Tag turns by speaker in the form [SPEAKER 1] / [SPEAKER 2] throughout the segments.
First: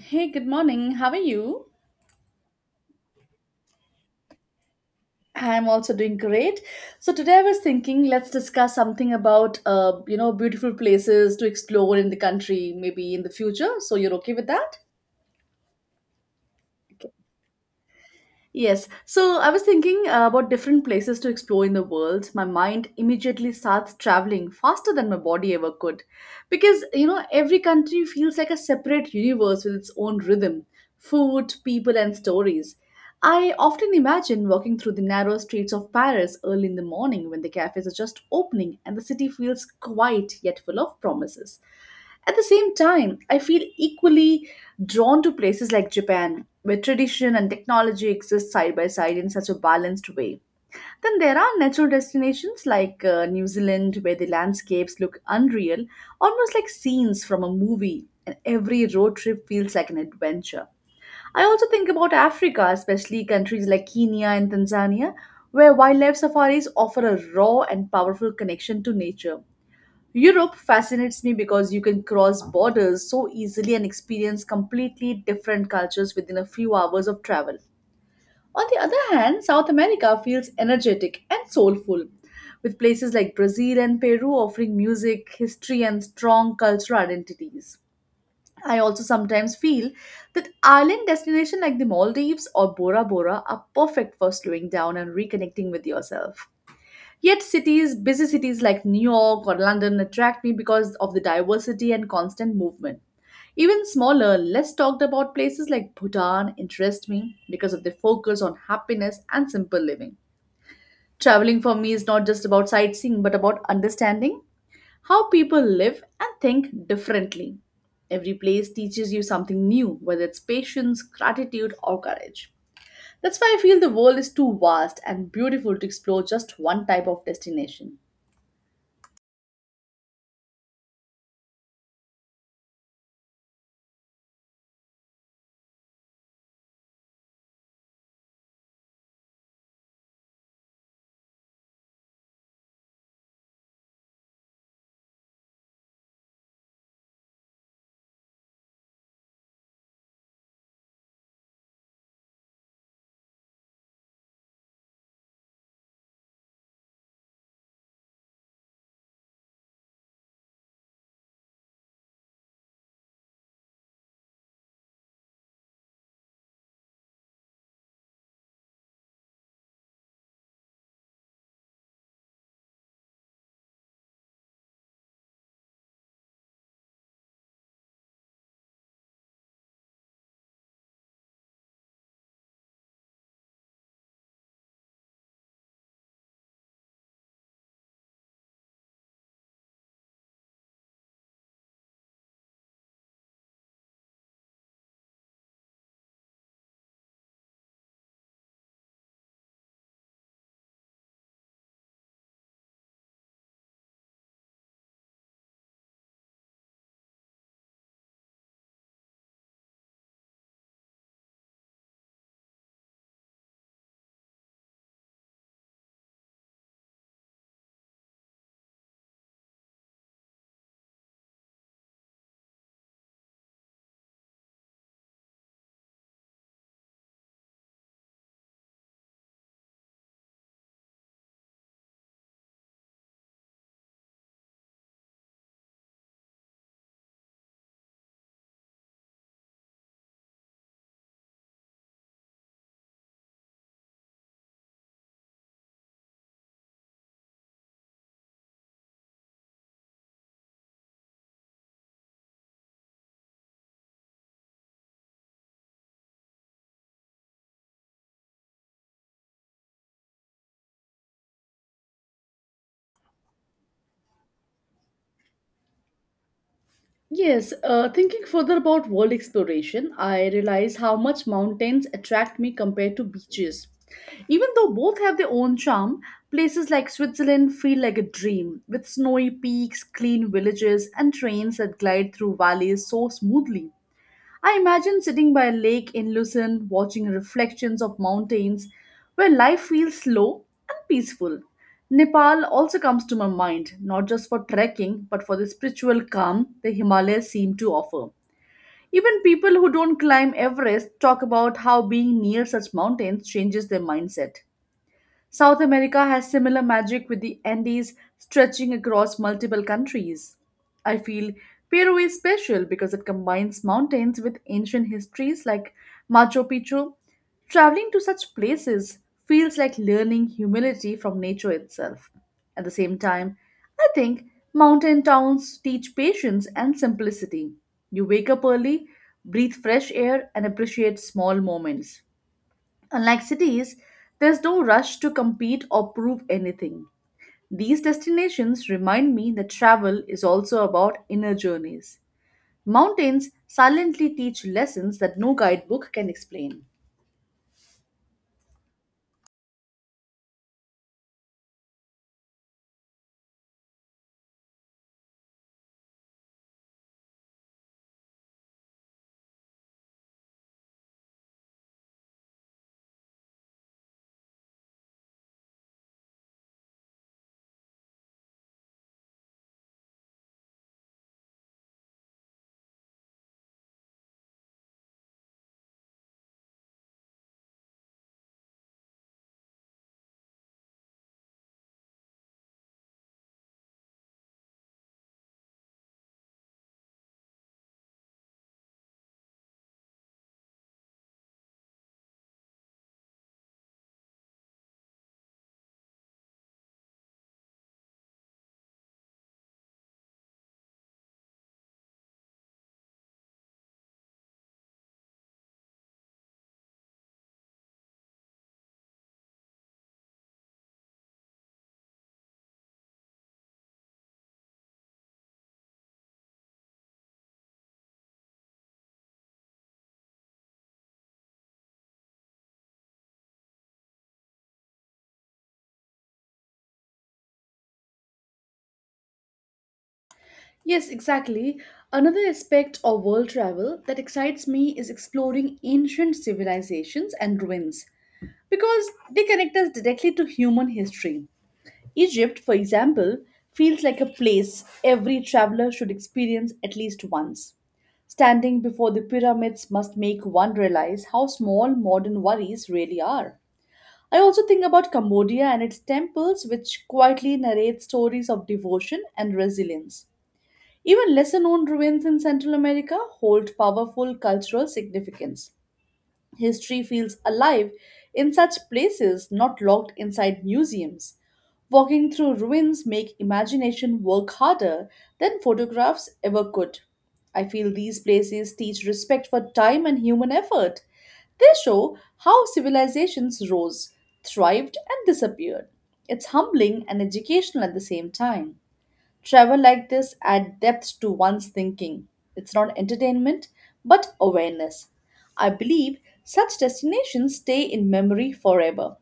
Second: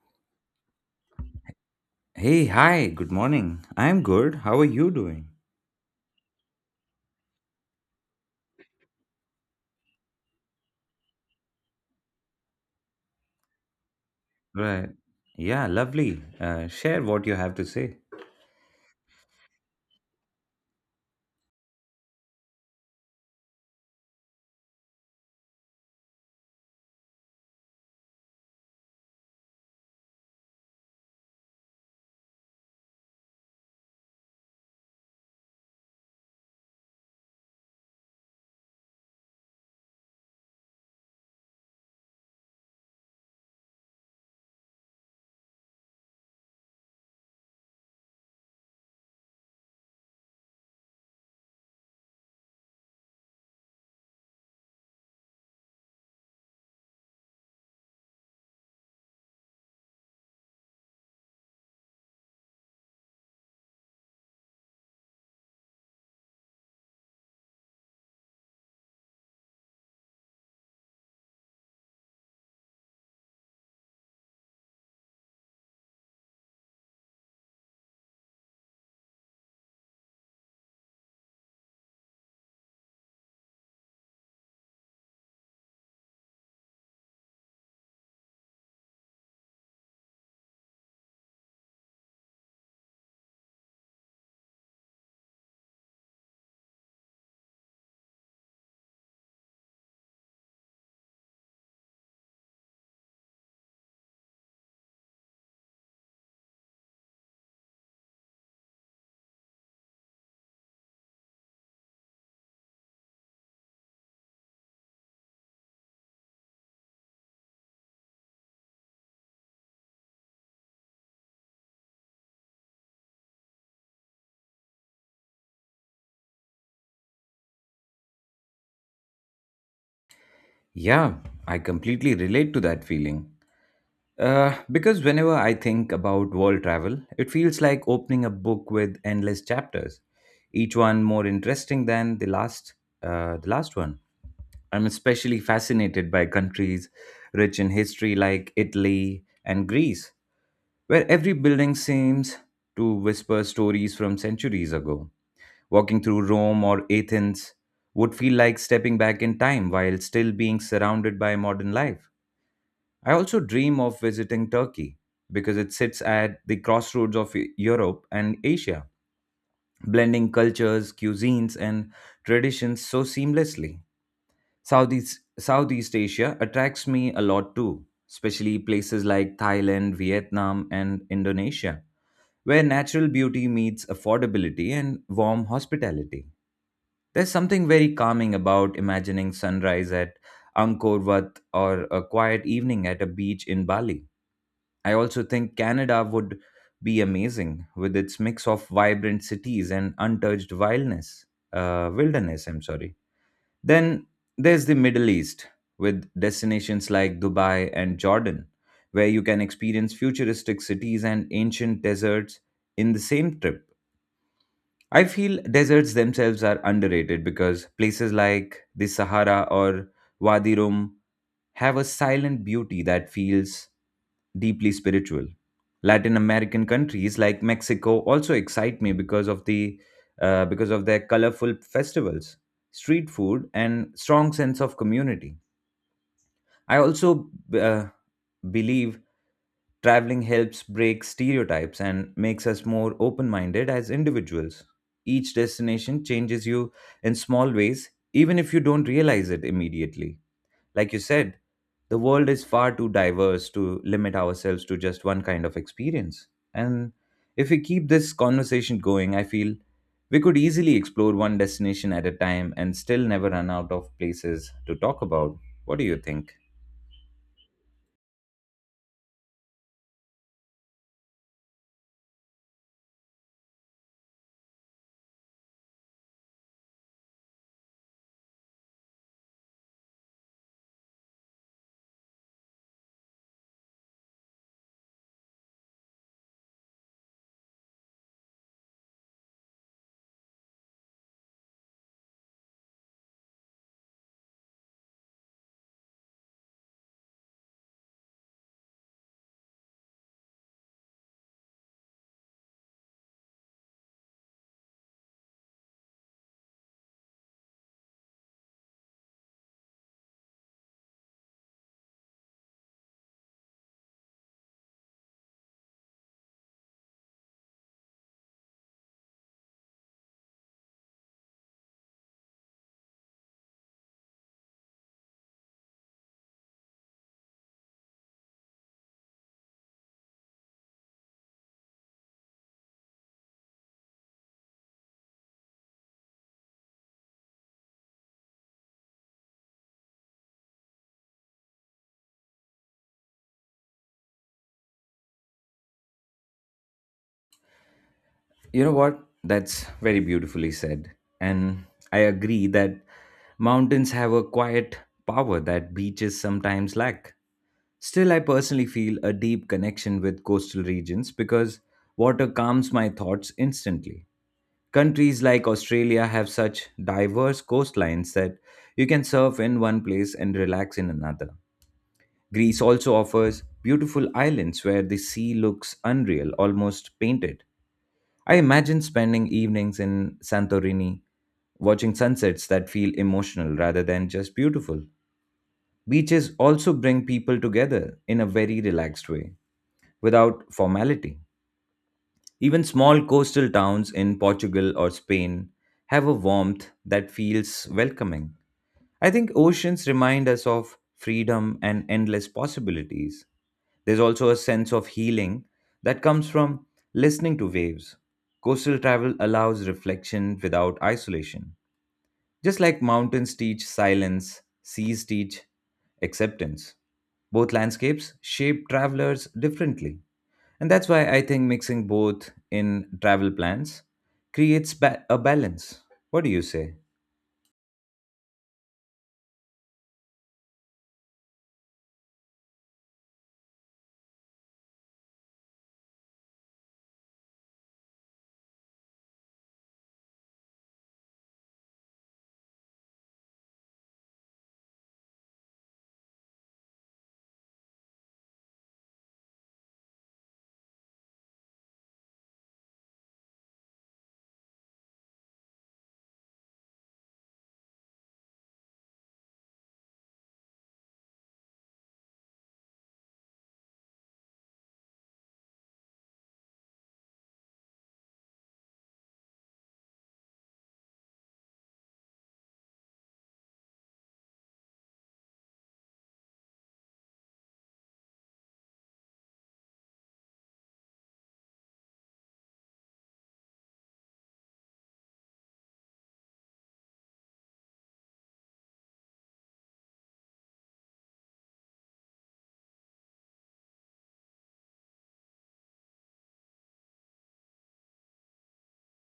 [SPEAKER 1] Hey, good morning. How are you?
[SPEAKER 2] Hey, hi, good morning. I'm good. How are you doing?
[SPEAKER 1] I'm also doing great. So today I was thinking let's discuss something about beautiful places to explore in the country maybe in the future. So you're okay with that?
[SPEAKER 2] Right. Yeah, lovely. Share what you have to say.
[SPEAKER 1] Yes. So I was thinking about different places to explore in the world. My mind immediately starts traveling faster than my body ever could. Because, every country feels like a separate universe with its own rhythm, food, people, and stories. I often imagine walking through the narrow streets of Paris early in the morning when the cafes are just opening and the city feels quiet yet full of promises. At the same time, I feel equally drawn to places like Japan where tradition and technology exist side by side in such a balanced way. Then there are natural destinations like New Zealand, where the landscapes look unreal, almost like scenes from a movie, and every road trip feels like an adventure. I also think about Africa, especially countries like Kenya and Tanzania, where wildlife safaris offer a raw and powerful connection to nature. Europe fascinates me because you can cross borders so easily and experience completely different cultures within a few hours of travel. On the other hand, South America feels energetic and soulful, with places like Brazil and Peru offering music, history, and strong cultural identities. I also sometimes feel that island destinations like the Maldives or Bora Bora are perfect for slowing down and reconnecting with yourself. Yet, cities, busy cities like New York or London, attract me because of the diversity and constant movement. Even smaller, less talked about places like Bhutan interest me because of their focus on happiness and simple living. Traveling for me is not just about sightseeing but about understanding how people live and think differently. Every place teaches you something new, whether it's patience, gratitude, or courage. That's why I feel the world is too vast and beautiful to explore just one type of destination.
[SPEAKER 2] Yeah, I completely relate to that feeling. Because whenever I think about world travel, it feels like opening a book with endless chapters, each one more interesting than the last one. I'm especially fascinated by countries rich in history like Italy and Greece where every building seems to whisper stories from centuries ago. Walking through Rome or Athens would feel like stepping back in time while still being surrounded by modern life. I also dream of visiting Turkey because it sits at the crossroads of Europe and Asia, blending cultures, cuisines, and traditions so seamlessly. Southeast Asia attracts me a lot too, especially places like Thailand, Vietnam, and Indonesia where natural beauty meets affordability and warm hospitality. There's something very calming about imagining sunrise at Angkor Wat or a quiet evening at a beach in Bali. I also think Canada would be amazing with its mix of vibrant cities and untouched wilderness. I'm sorry. Then there's the Middle East, with destinations like Dubai and Jordan, where you can experience futuristic cities and ancient deserts in the same trip. I feel deserts themselves are underrated because places like the Sahara or Wadi Rum have a silent beauty that feels deeply spiritual. Latin American countries like Mexico also excite me because of their colorful festivals, street food, and strong sense of community. I also uh, believe traveling helps break stereotypes and makes us more open-minded as individuals. Each destination changes you in small ways, even if you don't realize it immediately. Like you said, the world is far too diverse to limit ourselves to just one kind of experience. And if we keep this conversation going, I feel we could easily explore one destination at a time and still never run out of places to talk about. What do you think?
[SPEAKER 1] Yes, Thinking further about world exploration, I realize how much mountains attract me compared to beaches. Even though both have their own charm, places like Switzerland feel like a dream, with snowy peaks, clean villages, and trains that glide through valleys so smoothly. I imagine sitting by a lake in Lucerne watching reflections of mountains where life feels slow and peaceful. Nepal also comes to my mind, not just for trekking, but for the spiritual calm the Himalayas seem to offer. Even people who don't climb Everest talk about how being near such mountains changes their mindset. South America has similar magic with the Andes stretching across multiple countries. I feel Peru is special because it combines mountains with ancient histories like Machu Picchu. Traveling to such places feels like learning humility from nature itself. At the same time, I think mountain towns teach patience and simplicity. You wake up early, breathe fresh air, and appreciate small moments. Unlike cities, there's no rush to compete or prove anything. These destinations remind me that travel is also about inner journeys. Mountains silently teach lessons that no guidebook can explain.
[SPEAKER 2] You know what? That's very beautifully said. And I agree that mountains have a quiet power that beaches sometimes lack. Still, I personally feel a deep connection with coastal regions because water calms my thoughts instantly. Countries like Australia have such diverse coastlines that you can surf in one place and relax in another. Greece also offers beautiful islands where the sea looks unreal, almost painted. I imagine spending evenings in Santorini, watching sunsets that feel emotional rather than just beautiful. Beaches also bring people together in a very relaxed way, without formality. Even small coastal towns in Portugal or Spain have a warmth that feels welcoming. I think oceans remind us of freedom and endless possibilities. There's also a sense of healing that comes from listening to waves. Coastal travel allows reflection without isolation. Just like mountains teach silence, seas teach acceptance. Both landscapes shape travelers differently. And that's why I think mixing both in travel plans creates a balance. What do you say?
[SPEAKER 1] Yes, exactly. Another aspect of world travel that excites me is exploring ancient civilizations and ruins because they connect us directly to human history. Egypt, for example, feels like a place every traveler should experience at least once. Standing before the pyramids must make one realize how small modern worries really are. I also think about Cambodia and its temples, which quietly narrate stories of devotion and resilience. Even lesser known ruins in Central America hold powerful cultural significance. History feels alive in such places, not locked inside museums. Walking through ruins make imagination work harder than photographs ever could. I feel these places teach respect for time and human effort. They show how civilizations rose, thrived, and disappeared. It's humbling and educational at the same time. Travel like this add depth to one's thinking. It's not entertainment, but awareness. I believe such destinations stay in memory forever.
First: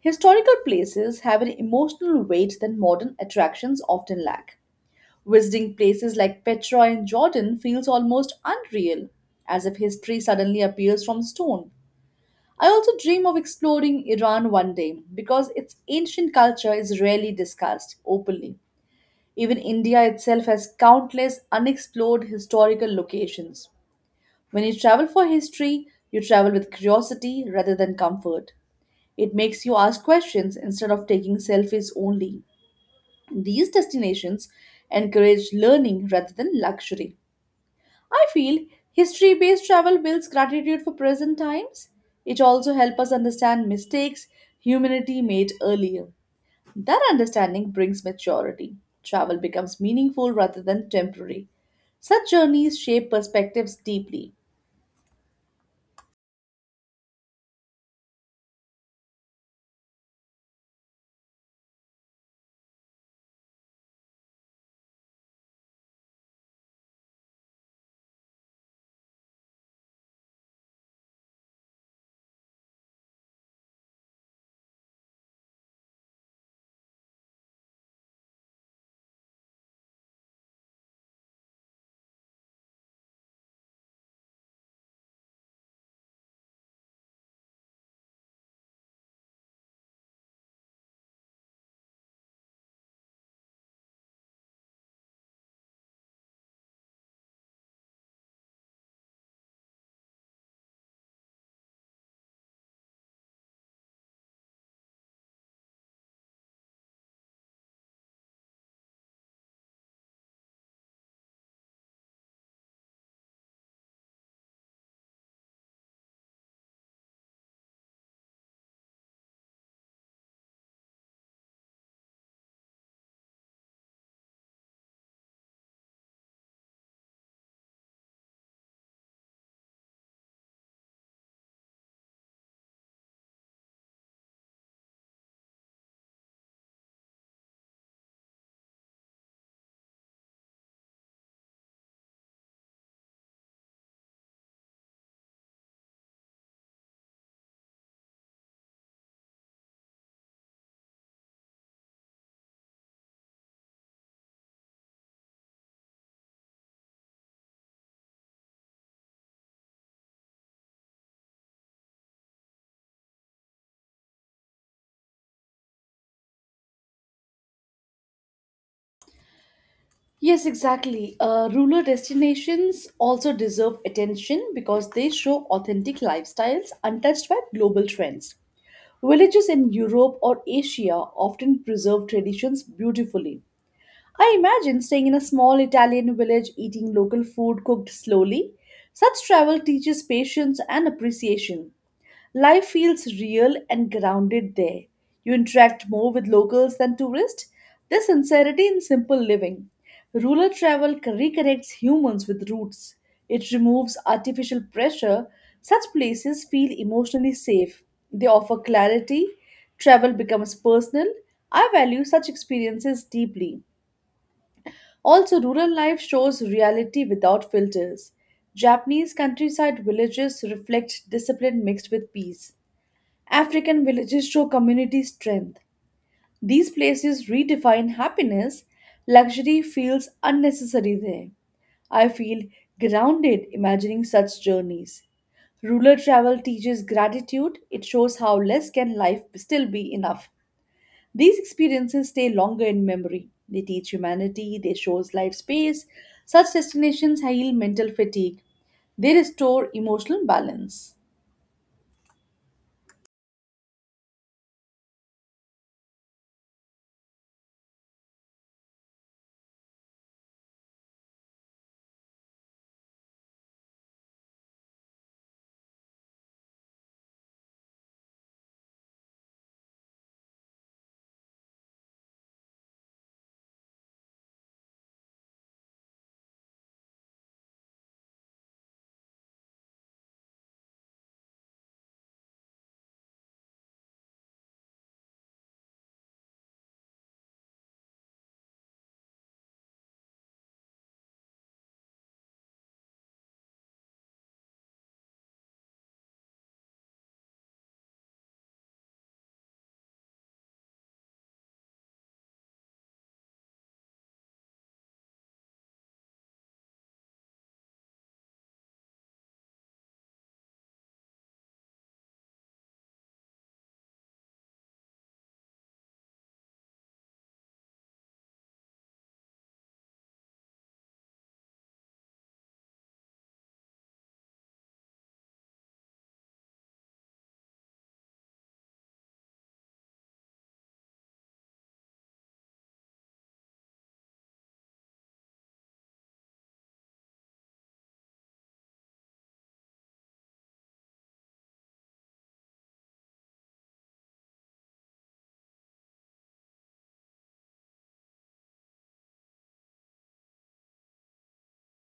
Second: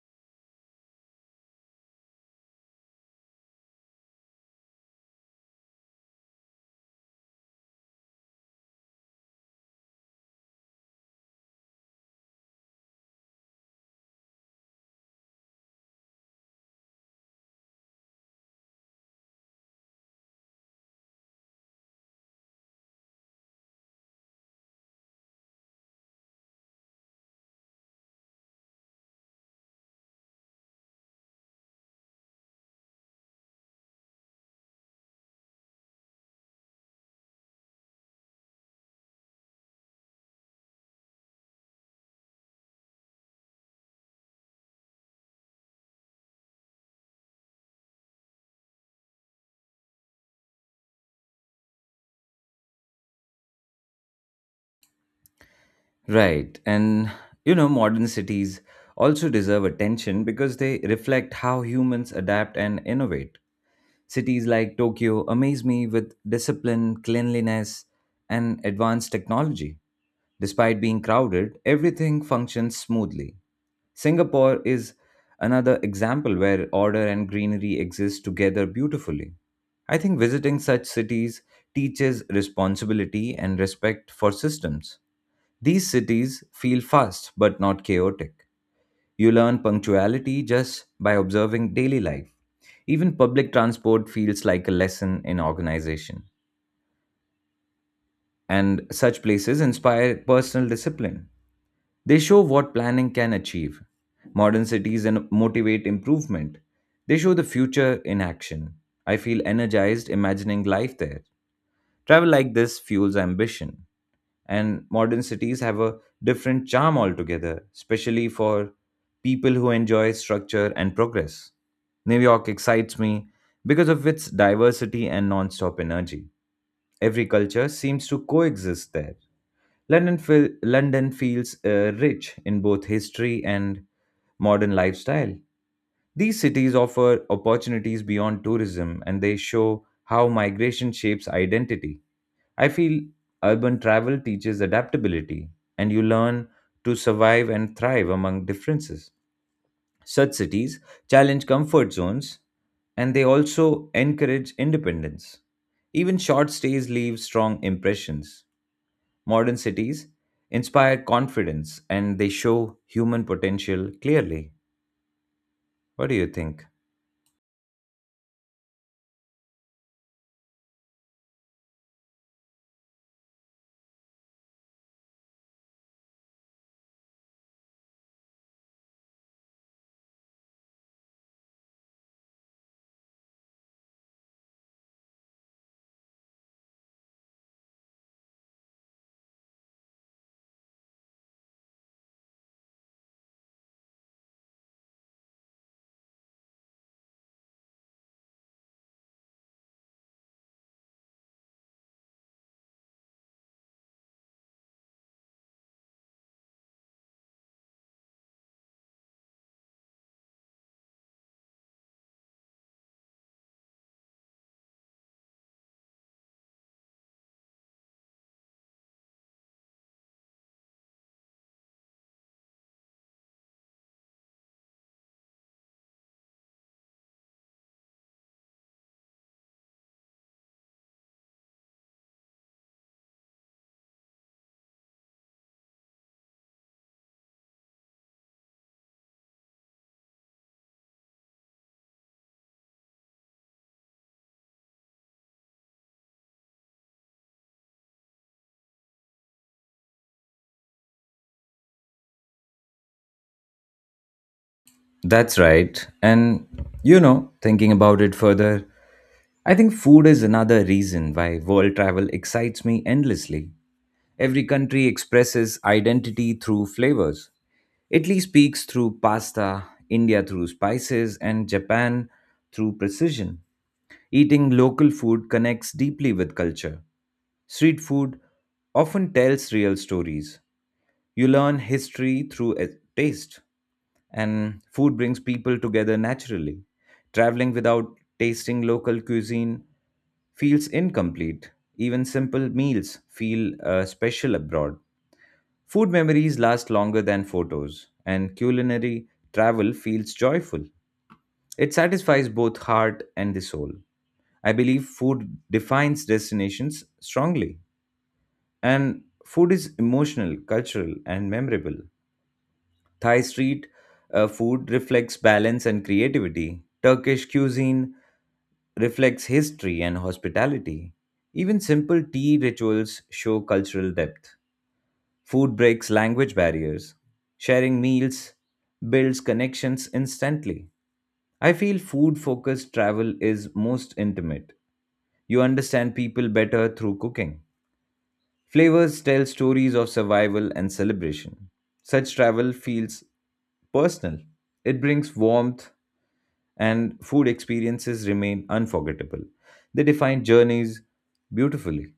[SPEAKER 1] Historical places have an emotional weight that modern attractions often lack. Visiting places like Petra in Jordan feels almost unreal, as if history suddenly appears from stone. I also dream of exploring Iran one day because its ancient culture is rarely discussed openly. Even India itself has countless unexplored historical locations. When you travel for history, you travel with curiosity rather than comfort. It makes you ask questions instead of taking selfies only. These destinations encourage learning rather than luxury. I feel history based travel builds gratitude for present times. It also helps us understand mistakes humanity made earlier. That understanding brings maturity. Travel becomes meaningful rather than temporary. Such journeys shape perspectives deeply.
[SPEAKER 2] Right. And you know, modern cities also deserve attention because they reflect how humans adapt and innovate. Cities like Tokyo amaze me with discipline, cleanliness, and advanced technology. Despite being crowded, everything functions smoothly. Singapore is another example where order and greenery exist together beautifully. I think visiting such cities teaches responsibility and respect for systems. These cities feel fast but not chaotic. You learn punctuality just by observing daily life. Even public transport feels like a lesson in organization, and such places inspire personal discipline. They show what planning can achieve, modern cities, and motivate improvement. They show the future in action. I feel energized imagining life there. Travel like this fuels ambition, and modern cities have a different charm altogether, especially for people who enjoy structure and progress. New York excites me because of its diversity and non stop energy. Every culture seems to coexist there. London feels rich in both history and modern lifestyle. These cities offer opportunities beyond tourism, and they show how migration shapes identity. I feel urban travel teaches adaptability, and you learn to survive and thrive among differences. Such cities challenge comfort zones, and they also encourage independence. Even short stays leave strong impressions. Modern cities inspire confidence, and they show human potential clearly. What do you think?
[SPEAKER 1] Yes, exactly. Rural destinations also deserve attention because they show authentic lifestyles untouched by global trends. Villages in Europe or Asia often preserve traditions beautifully. I imagine staying in a small Italian village eating local food cooked slowly. Such travel teaches patience and appreciation. Life feels real and grounded there. You interact more with locals than tourists. There's sincerity in simple living. Rural travel reconnects humans with roots. It removes artificial pressure. Such places feel emotionally safe. They offer clarity. Travel becomes personal. I value such experiences deeply. Also, rural life shows reality without filters. Japanese countryside villages reflect discipline mixed with peace. African villages show community strength. These places redefine happiness. Luxury feels unnecessary there. I feel grounded imagining such journeys. Rural travel teaches gratitude. It shows how less can life still be enough. These experiences stay longer in memory. They teach humanity, they shows life space. Such destinations heal mental fatigue. They restore emotional balance.
[SPEAKER 2] That's right. And you know, thinking about it further, I think food is another reason why world travel excites me endlessly. Every country expresses identity through flavors. Italy speaks through pasta, India through spices, and Japan through precision. Eating local food connects deeply with culture. Street food often tells real stories. You learn history through taste, and food brings people together naturally. Traveling without tasting local cuisine feels incomplete. Even simple meals feel special abroad. Food memories last longer than photos, and culinary travel feels joyful. It satisfies both heart and the soul. I believe food defines destinations strongly, and food is emotional, cultural, and memorable. Thai street food reflects balance and creativity. Turkish cuisine reflects history and hospitality. Even simple tea rituals show cultural depth. Food breaks language barriers. Sharing meals builds connections instantly. I feel food focused travel is most intimate. You understand people better through cooking. Flavors tell stories of survival and celebration. Such travel feels personal. It brings warmth, and food experiences remain unforgettable. They define journeys beautifully.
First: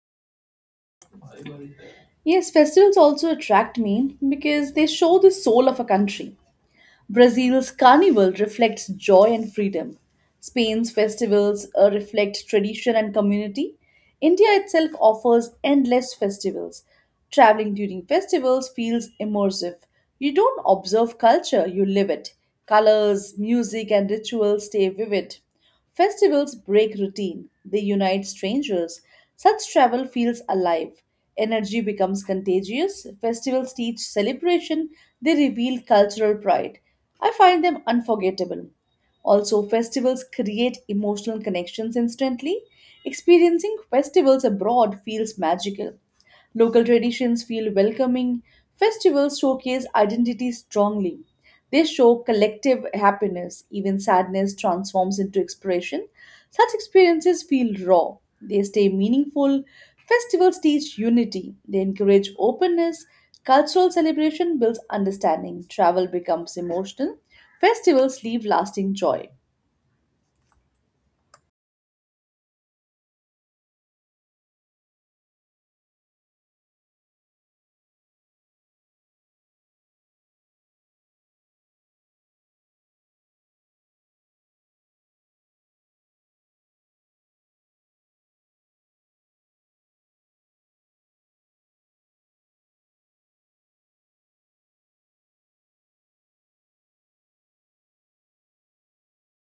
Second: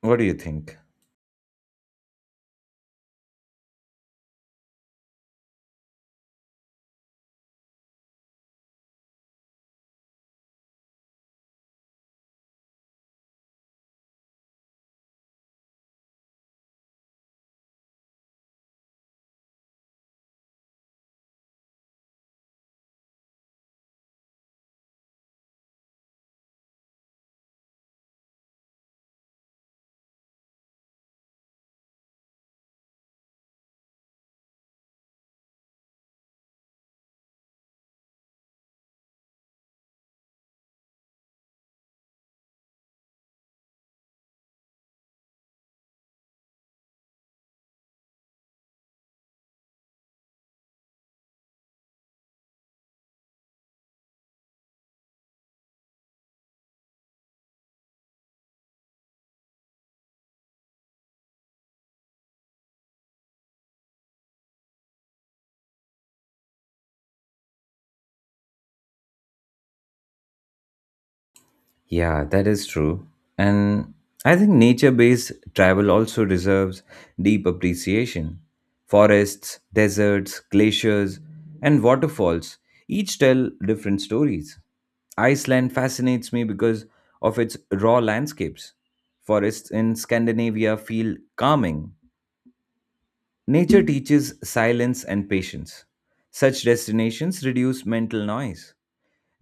[SPEAKER 2] What do you think?
[SPEAKER 1] Yes, festivals also attract me because they show the soul of a country. Brazil's carnival reflects joy and freedom. Spain's festivals reflect tradition and community. India itself offers endless festivals. Traveling during festivals feels immersive. You don't observe culture, you live it. Colors, music, and rituals stay vivid. Festivals break routine, they unite strangers. Such travel feels alive. Energy becomes contagious. Festivals teach celebration, they reveal cultural pride. I find them unforgettable. Also, festivals create emotional connections instantly. Experiencing festivals abroad feels magical. Local traditions feel welcoming. Festivals showcase identity strongly. They show collective happiness. Even sadness transforms into expression. Such experiences feel raw. They stay meaningful. Festivals teach unity. They encourage openness. Cultural celebration builds understanding. Travel becomes emotional. Festivals leave lasting joy.
[SPEAKER 2] Yeah, that is true. And I think nature based travel also deserves deep appreciation. Forests, deserts, glaciers, and waterfalls each tell different stories. Iceland fascinates me because of its raw landscapes. Forests in Scandinavia feel calming. Nature teaches silence and patience. Such destinations reduce mental noise,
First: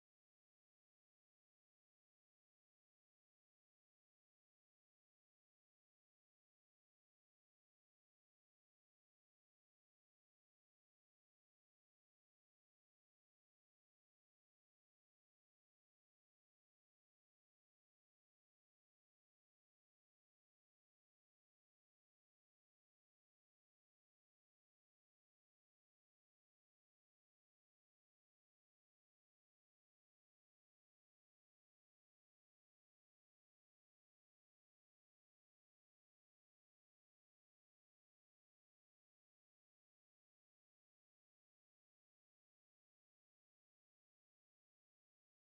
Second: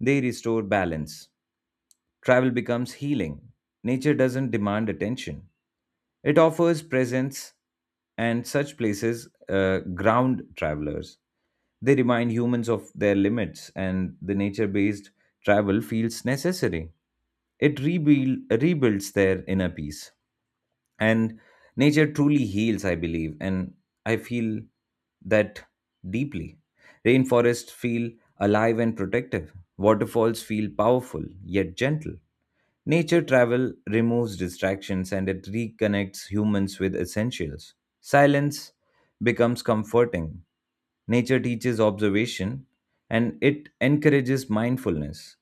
[SPEAKER 2] they restore balance. Travel becomes healing. Nature doesn't demand attention, it offers presence, and such places ground travelers. They remind humans of their limits, and the nature based travel feels necessary. It rebuilds their inner peace. And nature truly heals, I believe, and I feel that deeply. Rainforests feel alive and protective, waterfalls feel powerful yet gentle. Nature travel removes distractions, and it reconnects humans with essentials. Silence becomes comforting. Nature teaches observation, and it encourages mindfulness.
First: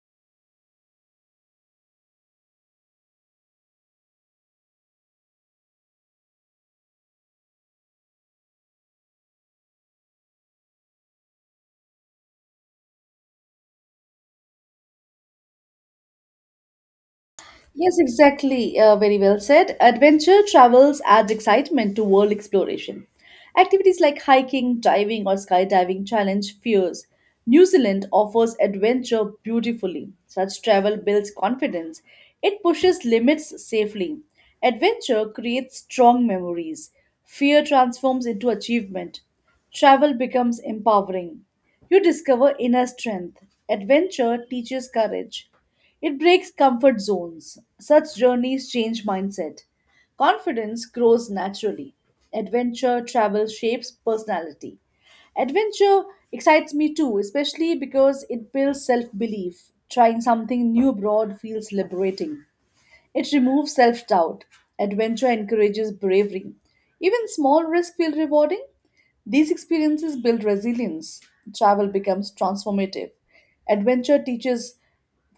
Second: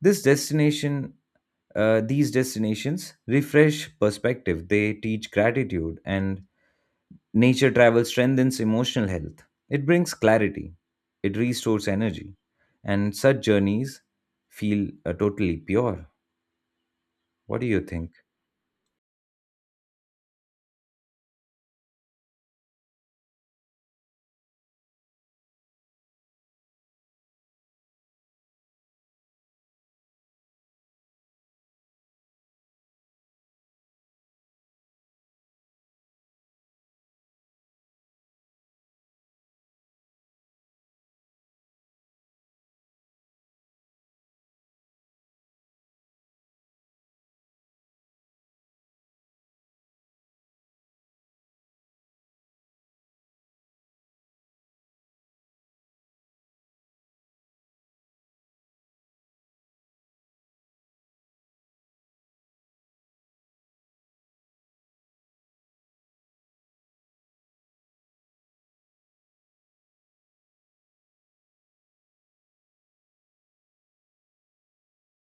[SPEAKER 2] This destination, these destinations refresh perspective, they teach gratitude, and nature travel strengthens emotional health. It brings clarity, it restores energy, and such journeys feel totally pure. What do you
[SPEAKER 1] Yes,
[SPEAKER 2] think?
[SPEAKER 1] exactly. Very well said. Adventure travels adds excitement to world exploration. Activities like hiking, diving, or skydiving challenge fears. New Zealand offers adventure beautifully. Such travel builds confidence, it pushes limits safely. Adventure creates strong memories. Fear transforms into achievement. Travel becomes empowering. You discover inner strength. Adventure teaches courage. It breaks comfort zones. Such journeys change mindset. Confidence grows naturally. Adventure travel shapes personality. Adventure excites me too, especially because it builds self belief. Trying something new abroad feels liberating. It removes self doubt. Adventure encourages bravery. Even small risks feel rewarding. These experiences build resilience. Travel becomes transformative. Adventure teaches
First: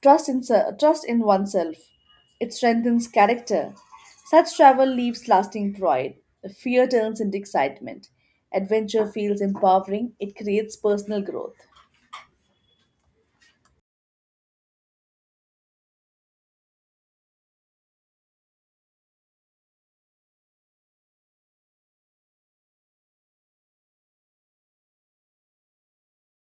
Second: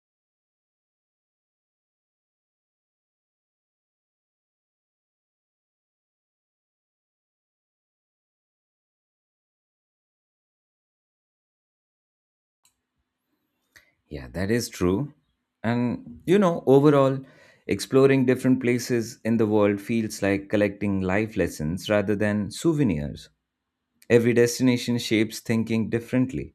[SPEAKER 1] trust in oneself. It strengthens character. Such travel leaves lasting pride. Fear turns into excitement. Adventure feels empowering. It creates personal growth.
[SPEAKER 2] Yeah, that is true. And you know, overall, exploring different places in the world feels like collecting life lessons rather than souvenirs. Every destination shapes thinking differently,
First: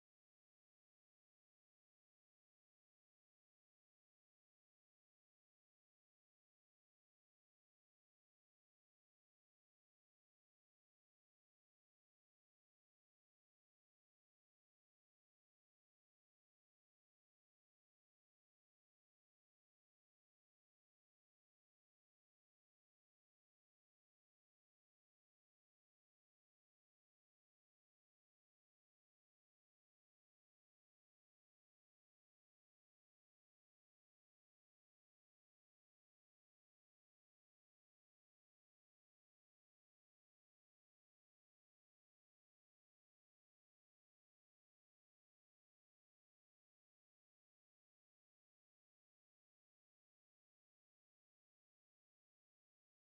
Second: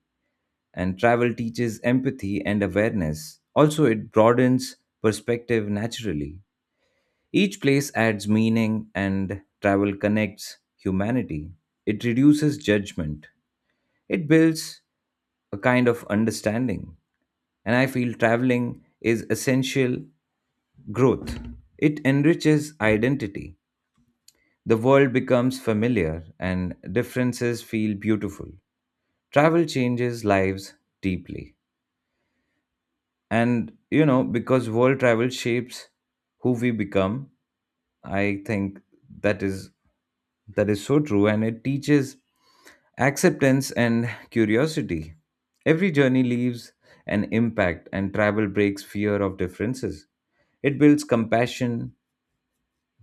[SPEAKER 2] and travel teaches empathy and awareness. Also, it broadens perspective naturally. Each place adds meaning, and travel connects humanity. It reduces judgment, it builds a kind of understanding. And I feel traveling is essential growth. It enriches identity. The world becomes familiar and differences feel beautiful. Travel changes lives deeply. And, you know, because world travel shapes who we become, I think that is that is so true, and it teaches acceptance and curiosity. Every journey leaves an impact, and travel breaks fear of differences. It builds compassion,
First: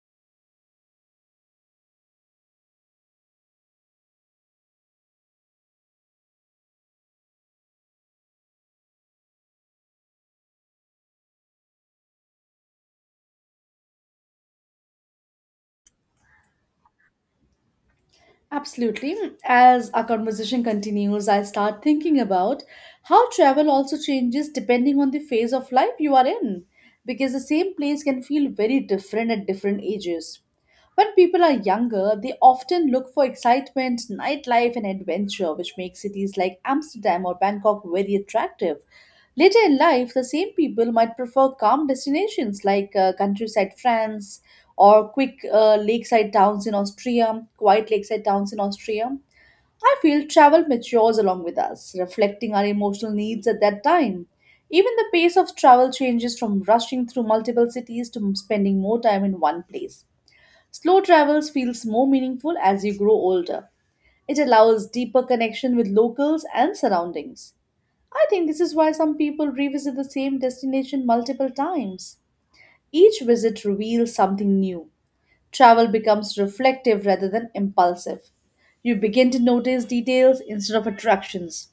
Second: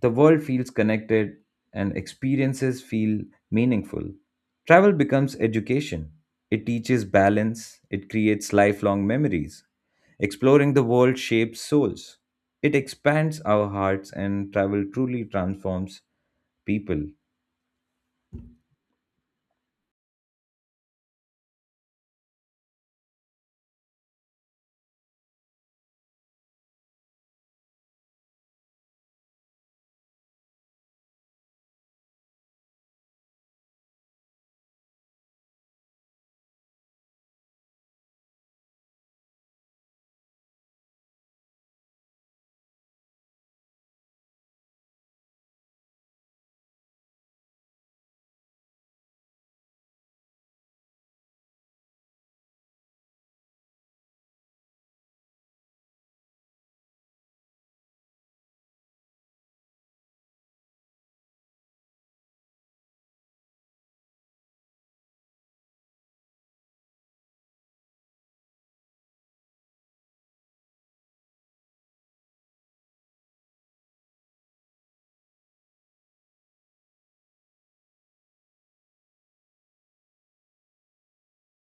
[SPEAKER 2] the world feels connected, and experiences feel meaningful. Travel becomes education. It teaches balance, it creates lifelong memories. Exploring the world shapes souls. It expands our hearts, and travel truly transforms people.
[SPEAKER 1] Absolutely. As our conversation continues, I start thinking about how travel also changes depending on the phase of life you are in. Because the same place can feel very different at different ages. When people are younger, they often look for excitement, nightlife, and adventure, which makes cities like Amsterdam or Bangkok very attractive. Later in life, the same people might prefer calm destinations like countryside France or quick lakeside towns in Austria, quiet lakeside towns in Austria. I feel travel matures along with us, reflecting our emotional needs at that time. Even the pace of travel changes from rushing through multiple cities to spending more time in one place. Slow travels feels more meaningful as you grow older. It allows deeper connection with locals and surroundings. I think this is why some people revisit the same destination multiple times. Each visit reveals something new. Travel becomes reflective rather than impulsive. You begin to notice details instead of attractions.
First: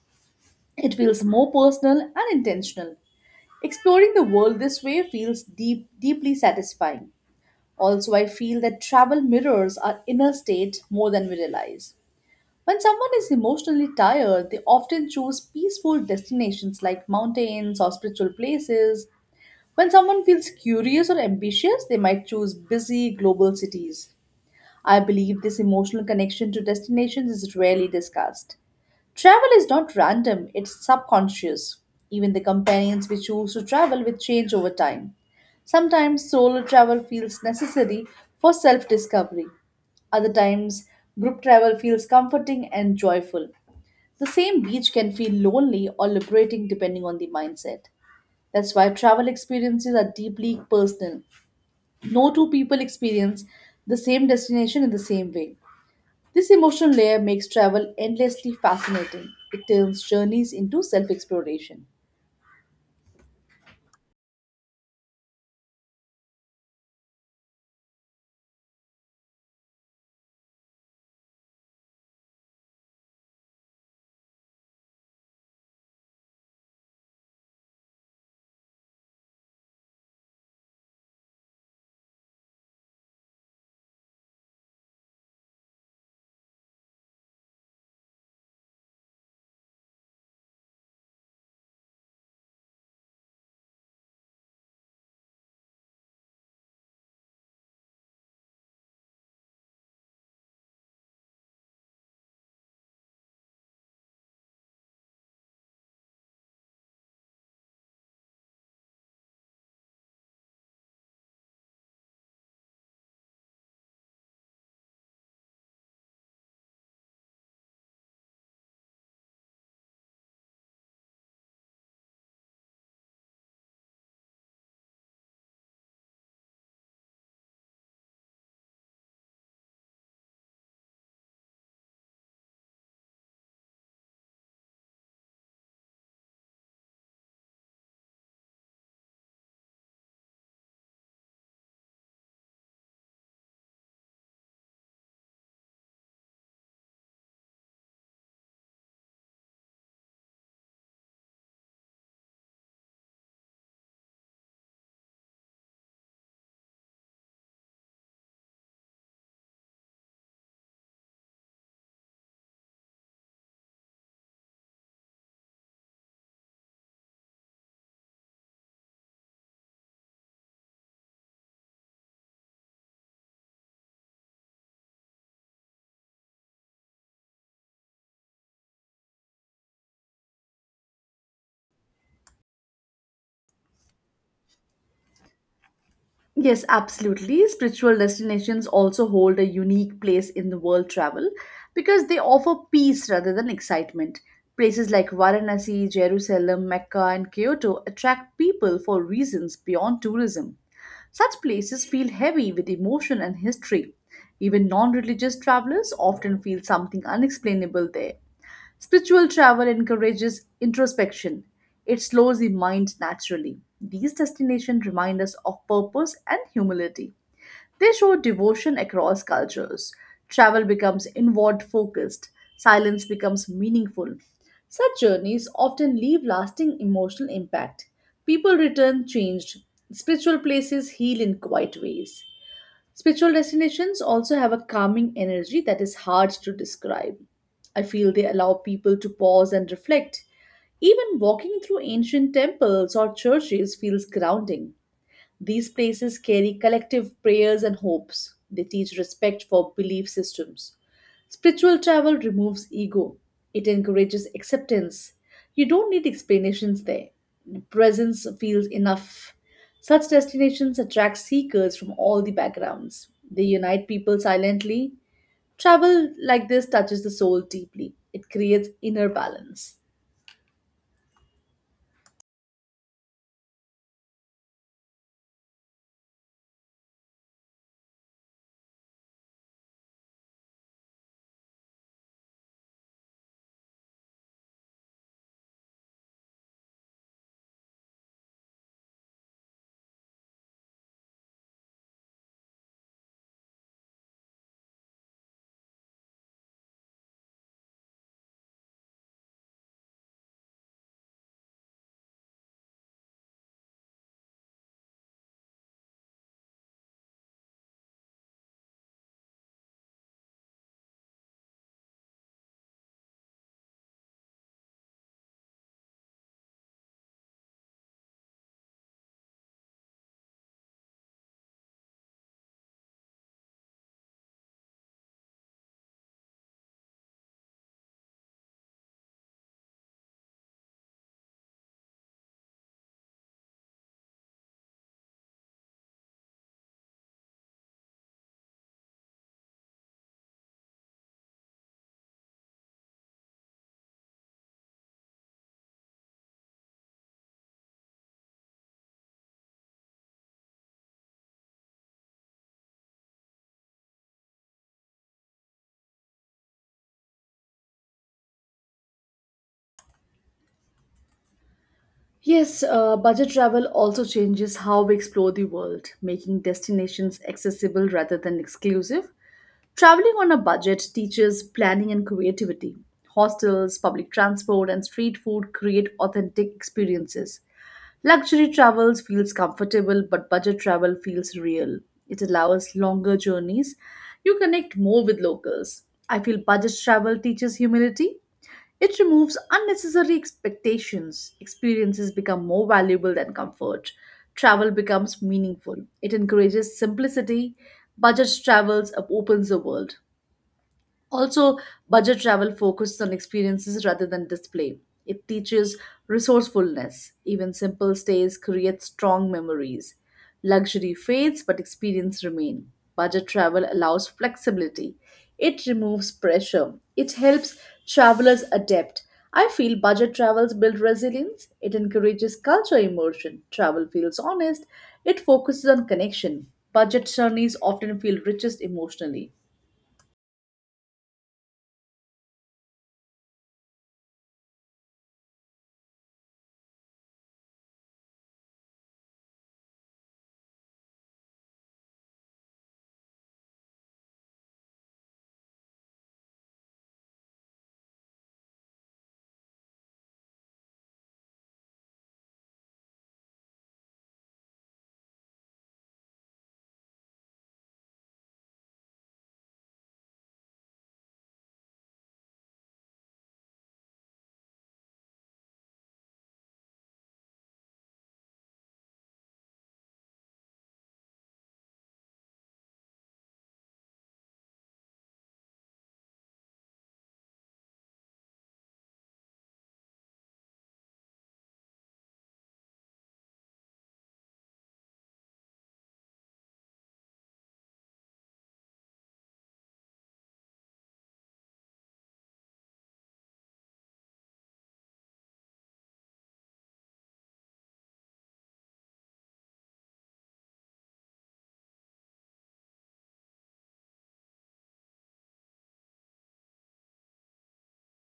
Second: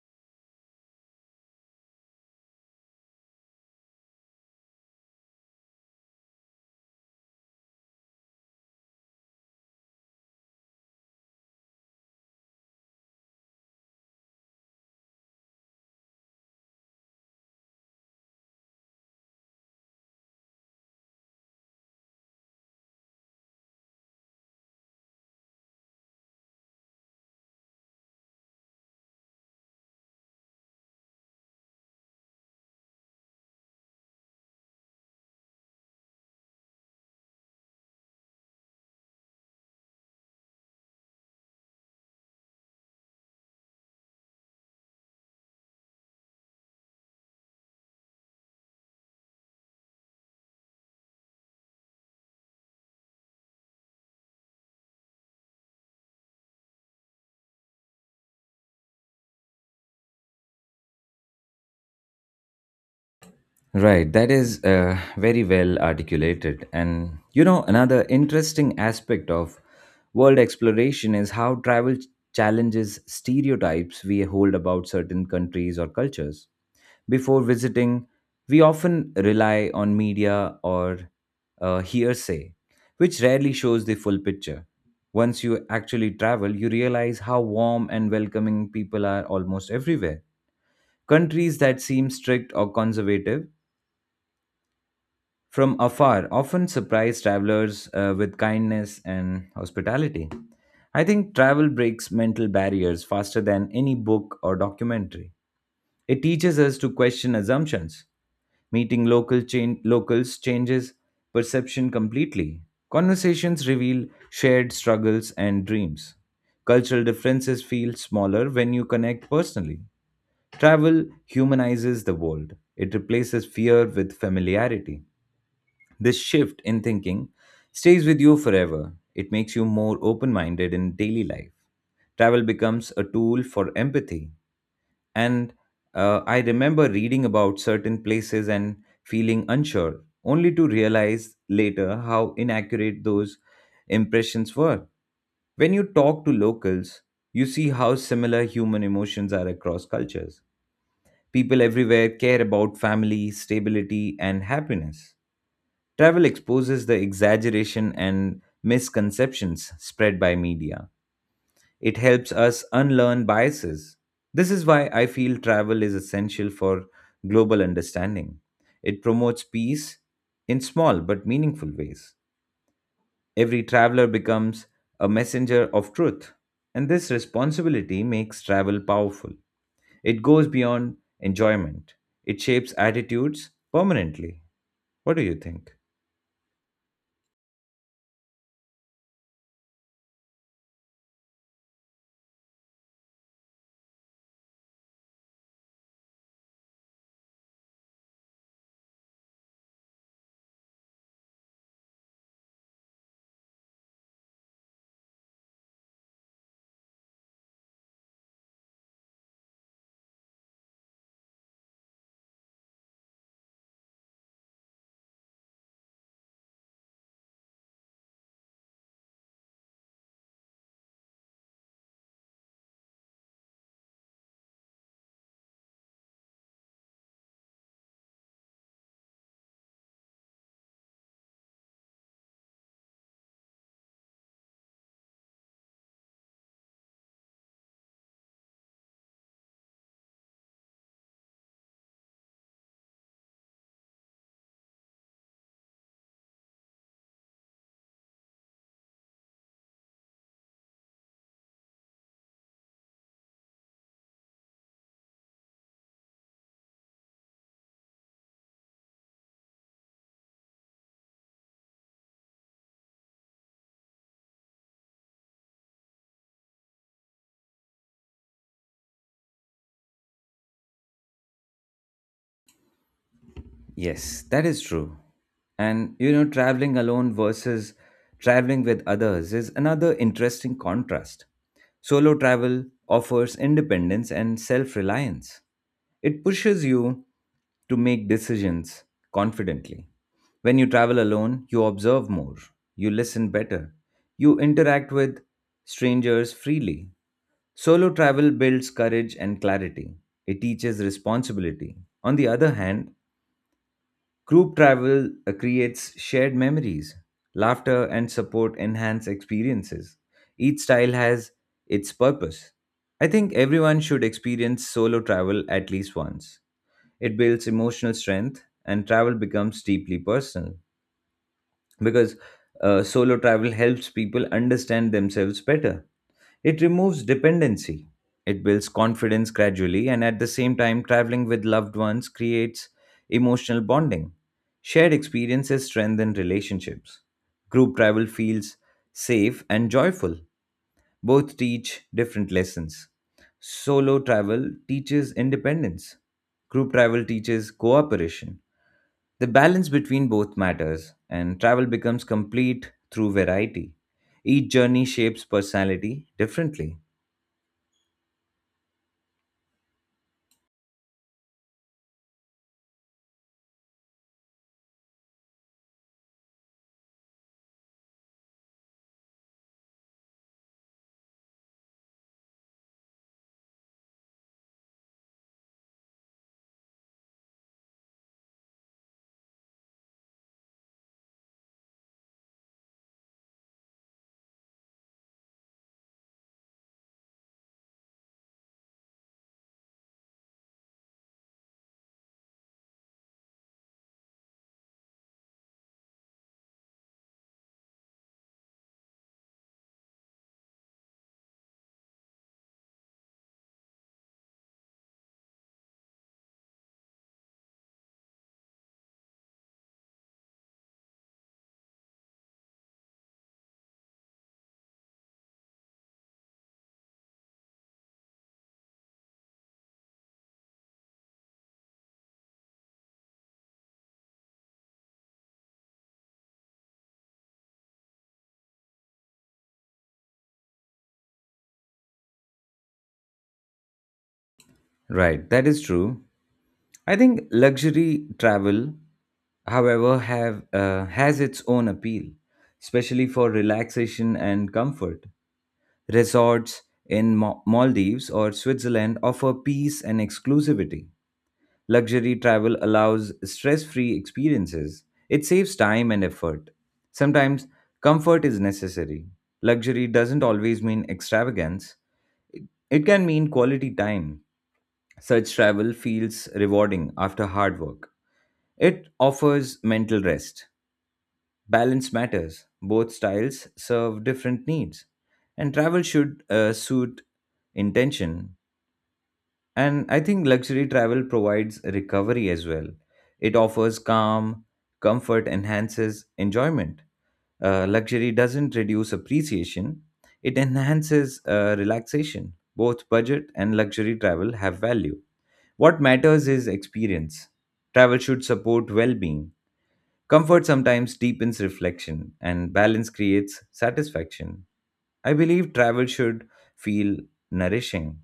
[SPEAKER 1] It feels more personal and intentional. Exploring the world this way feels deeply satisfying. Also, I feel that travel mirrors our inner state more than we realize. When someone is emotionally tired, they often choose peaceful destinations like mountains or spiritual places. When someone feels curious or ambitious, they might choose busy global cities. I believe this emotional connection to destinations is rarely discussed. Travel is not random, it's subconscious. Even the companions we choose to travel with change over time. Sometimes solo travel feels necessary for self discovery. Other times, group travel feels comforting and joyful. The same beach can feel lonely or liberating depending on the mindset. That's why travel experiences are deeply personal. No two people experience the same destination in the same way. This emotional layer makes travel endlessly fascinating. It turns journeys into self exploration.
[SPEAKER 2] Right, that is very well articulated. And you know, another interesting aspect of world exploration is how travel challenges stereotypes we hold about certain countries or cultures. Before visiting, we often rely on media or hearsay, which rarely shows the full picture. Once you actually travel, you realize how warm and welcoming people are almost everywhere. Countries that seem strict or conservative from afar often surprise travelers with kindness and hospitality. I think travel breaks mental barriers faster than any book or documentary. It teaches us to question assumptions. Meeting locals changes perception completely. Conversations reveal shared struggles and dreams. Cultural differences feel smaller when you connect personally. Travel humanizes the world. It replaces fear with familiarity. This shift in thinking stays with you forever. It makes you more open minded in daily life. Travel becomes a tool for empathy. And I remember reading about certain places and feeling unsure, only to realize later how inaccurate those impressions were. When you talk to locals, you see how similar human emotions are across cultures. People everywhere care about family, stability, and happiness. Travel exposes the exaggeration and misconceptions spread by media. It helps us unlearn biases. This is why I feel travel is essential for global understanding. It promotes peace in small but meaningful ways. Every traveler becomes a messenger of truth, and this responsibility makes travel powerful. It goes beyond enjoyment, it shapes attitudes permanently. What do you think?
[SPEAKER 1] Yes, absolutely. Spiritual destinations also hold a unique place in the world travel because they offer peace rather than excitement. Places like Varanasi, Jerusalem, Mecca, and Kyoto attract people for reasons beyond tourism. Such places feel heavy with emotion and history. Even non religious travelers often feel something unexplainable there. Spiritual travel encourages introspection. It slows the mind naturally. These destinations remind us of purpose and humility. They show devotion across cultures. Travel becomes inward focused. Silence becomes meaningful. Such journeys often leave lasting emotional impact. People return changed. Spiritual places heal in quiet ways. Spiritual destinations also have a calming energy that is hard to describe. I feel they allow people to pause and reflect. Even walking through ancient temples or churches feels grounding. These places carry collective prayers and hopes. They teach respect for belief systems. Spiritual travel removes ego, it encourages acceptance. You don't need explanations there. Presence feels enough. Such destinations attract seekers from all the backgrounds. They unite people silently. Travel like this touches the soul deeply, it creates inner balance.
[SPEAKER 2] Yes, that is true. And you know, traveling alone versus traveling with others is another interesting contrast. Solo travel offers independence and self reliance, it pushes you to make decisions confidently. When you travel alone, you observe more, you listen better, you interact with strangers freely. Solo travel builds courage and clarity, it teaches responsibility. On the other hand, group travel creates shared memories, laughter, and support enhance experiences. Each style has its purpose. I think everyone should experience solo travel at least once. It builds emotional strength, and travel becomes deeply personal because solo travel helps people understand themselves better. It removes dependency, it builds confidence gradually, and at the same time, traveling with loved ones creates emotional bonding. Shared experiences strengthen relationships. Group travel feels safe and joyful. Both teach different lessons. Solo travel teaches independence. Group travel teaches cooperation. The balance between both matters, and travel becomes complete through variety. Each journey shapes personality differently.
[SPEAKER 1] Yes, Budget travel also changes how we explore the world, making destinations accessible rather than exclusive. Traveling on a budget teaches planning and creativity. Hostels, public transport, and street food create authentic experiences. Luxury travels feels comfortable, but budget travel feels real. It allows longer journeys. You connect more with locals. I feel budget travel teaches humility it removes unnecessary expectations. Experiences become more valuable than comfort. Travel becomes meaningful. It encourages simplicity. Budget travels opens the world. Also, budget travel focuses on experiences rather than display. It teaches resourcefulness. Even simple stays create strong memories. Luxury fades, but experience remain. Budget travel allows flexibility. It removes pressure. It helps travelers adapt. I feel budget travels build resilience. It encourages culture immersion. Travel feels honest. It focuses on connection. Budget journeys often feel richest emotionally.
[SPEAKER 2] Right, that is true. I think luxury travel, however, have has its own appeal, especially for relaxation and comfort. Resorts in Maldives or Switzerland offer peace and exclusivity. Luxury travel allows stress free experiences. It saves time and effort. Sometimes comfort is necessary. Luxury doesn't always mean extravagance, it can mean quality time. Such travel feels rewarding after hard work. It offers mental rest. Balance matters. Both styles serve different needs. And travel should suit intention, and I think luxury travel provides recovery as well. It offers calm, comfort, enhances enjoyment. Luxury doesn't reduce appreciation, it enhances relaxation. Both budget and luxury travel have value. What matters is experience. Travel should support well being. Comfort sometimes deepens reflection, and balance creates satisfaction. I believe travel should feel nourishing.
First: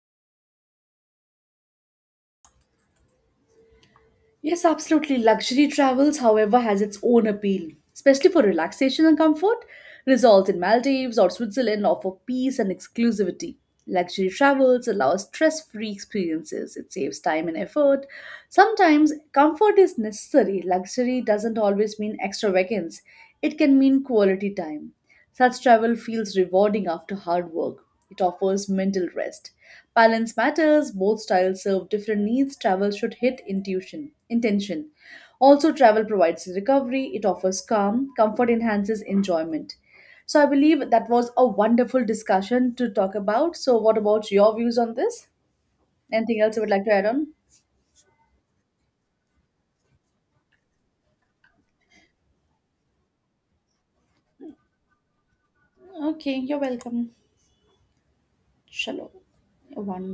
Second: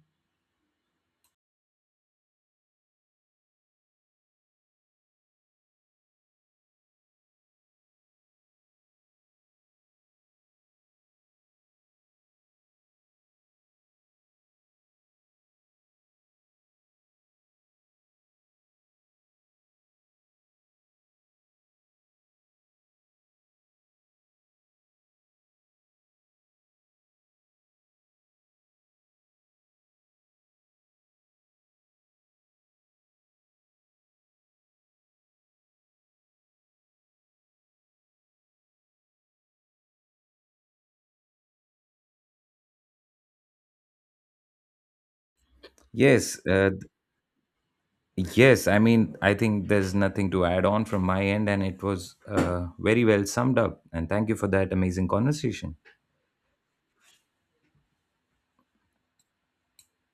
[SPEAKER 1] Yes, absolutely. Luxury travels, however, has its own appeal, especially for relaxation and comfort. Resorts in Maldives or Switzerland offer peace and exclusivity. Luxury travels allow stress free experiences. It saves time and effort. Sometimes comfort is necessary. Luxury doesn't always mean extravagance, it can mean quality time. Such travel feels rewarding after hard work. It offers mental rest. Balance matters, both styles serve different needs. Travel should hit intention. Also, travel provides recovery, it offers calm, comfort enhances enjoyment. So, I believe that was a wonderful discussion to talk about. So, what about your views on this?
[SPEAKER 2] Yes,
[SPEAKER 1] Anything else you would
[SPEAKER 2] uh,
[SPEAKER 1] like to add on?
[SPEAKER 2] Yes, I think there's nothing to add on from my end, and it was very well summed up. And thank you for that amazing conversation.
[SPEAKER 1] Okay, you're welcome. Shalom. One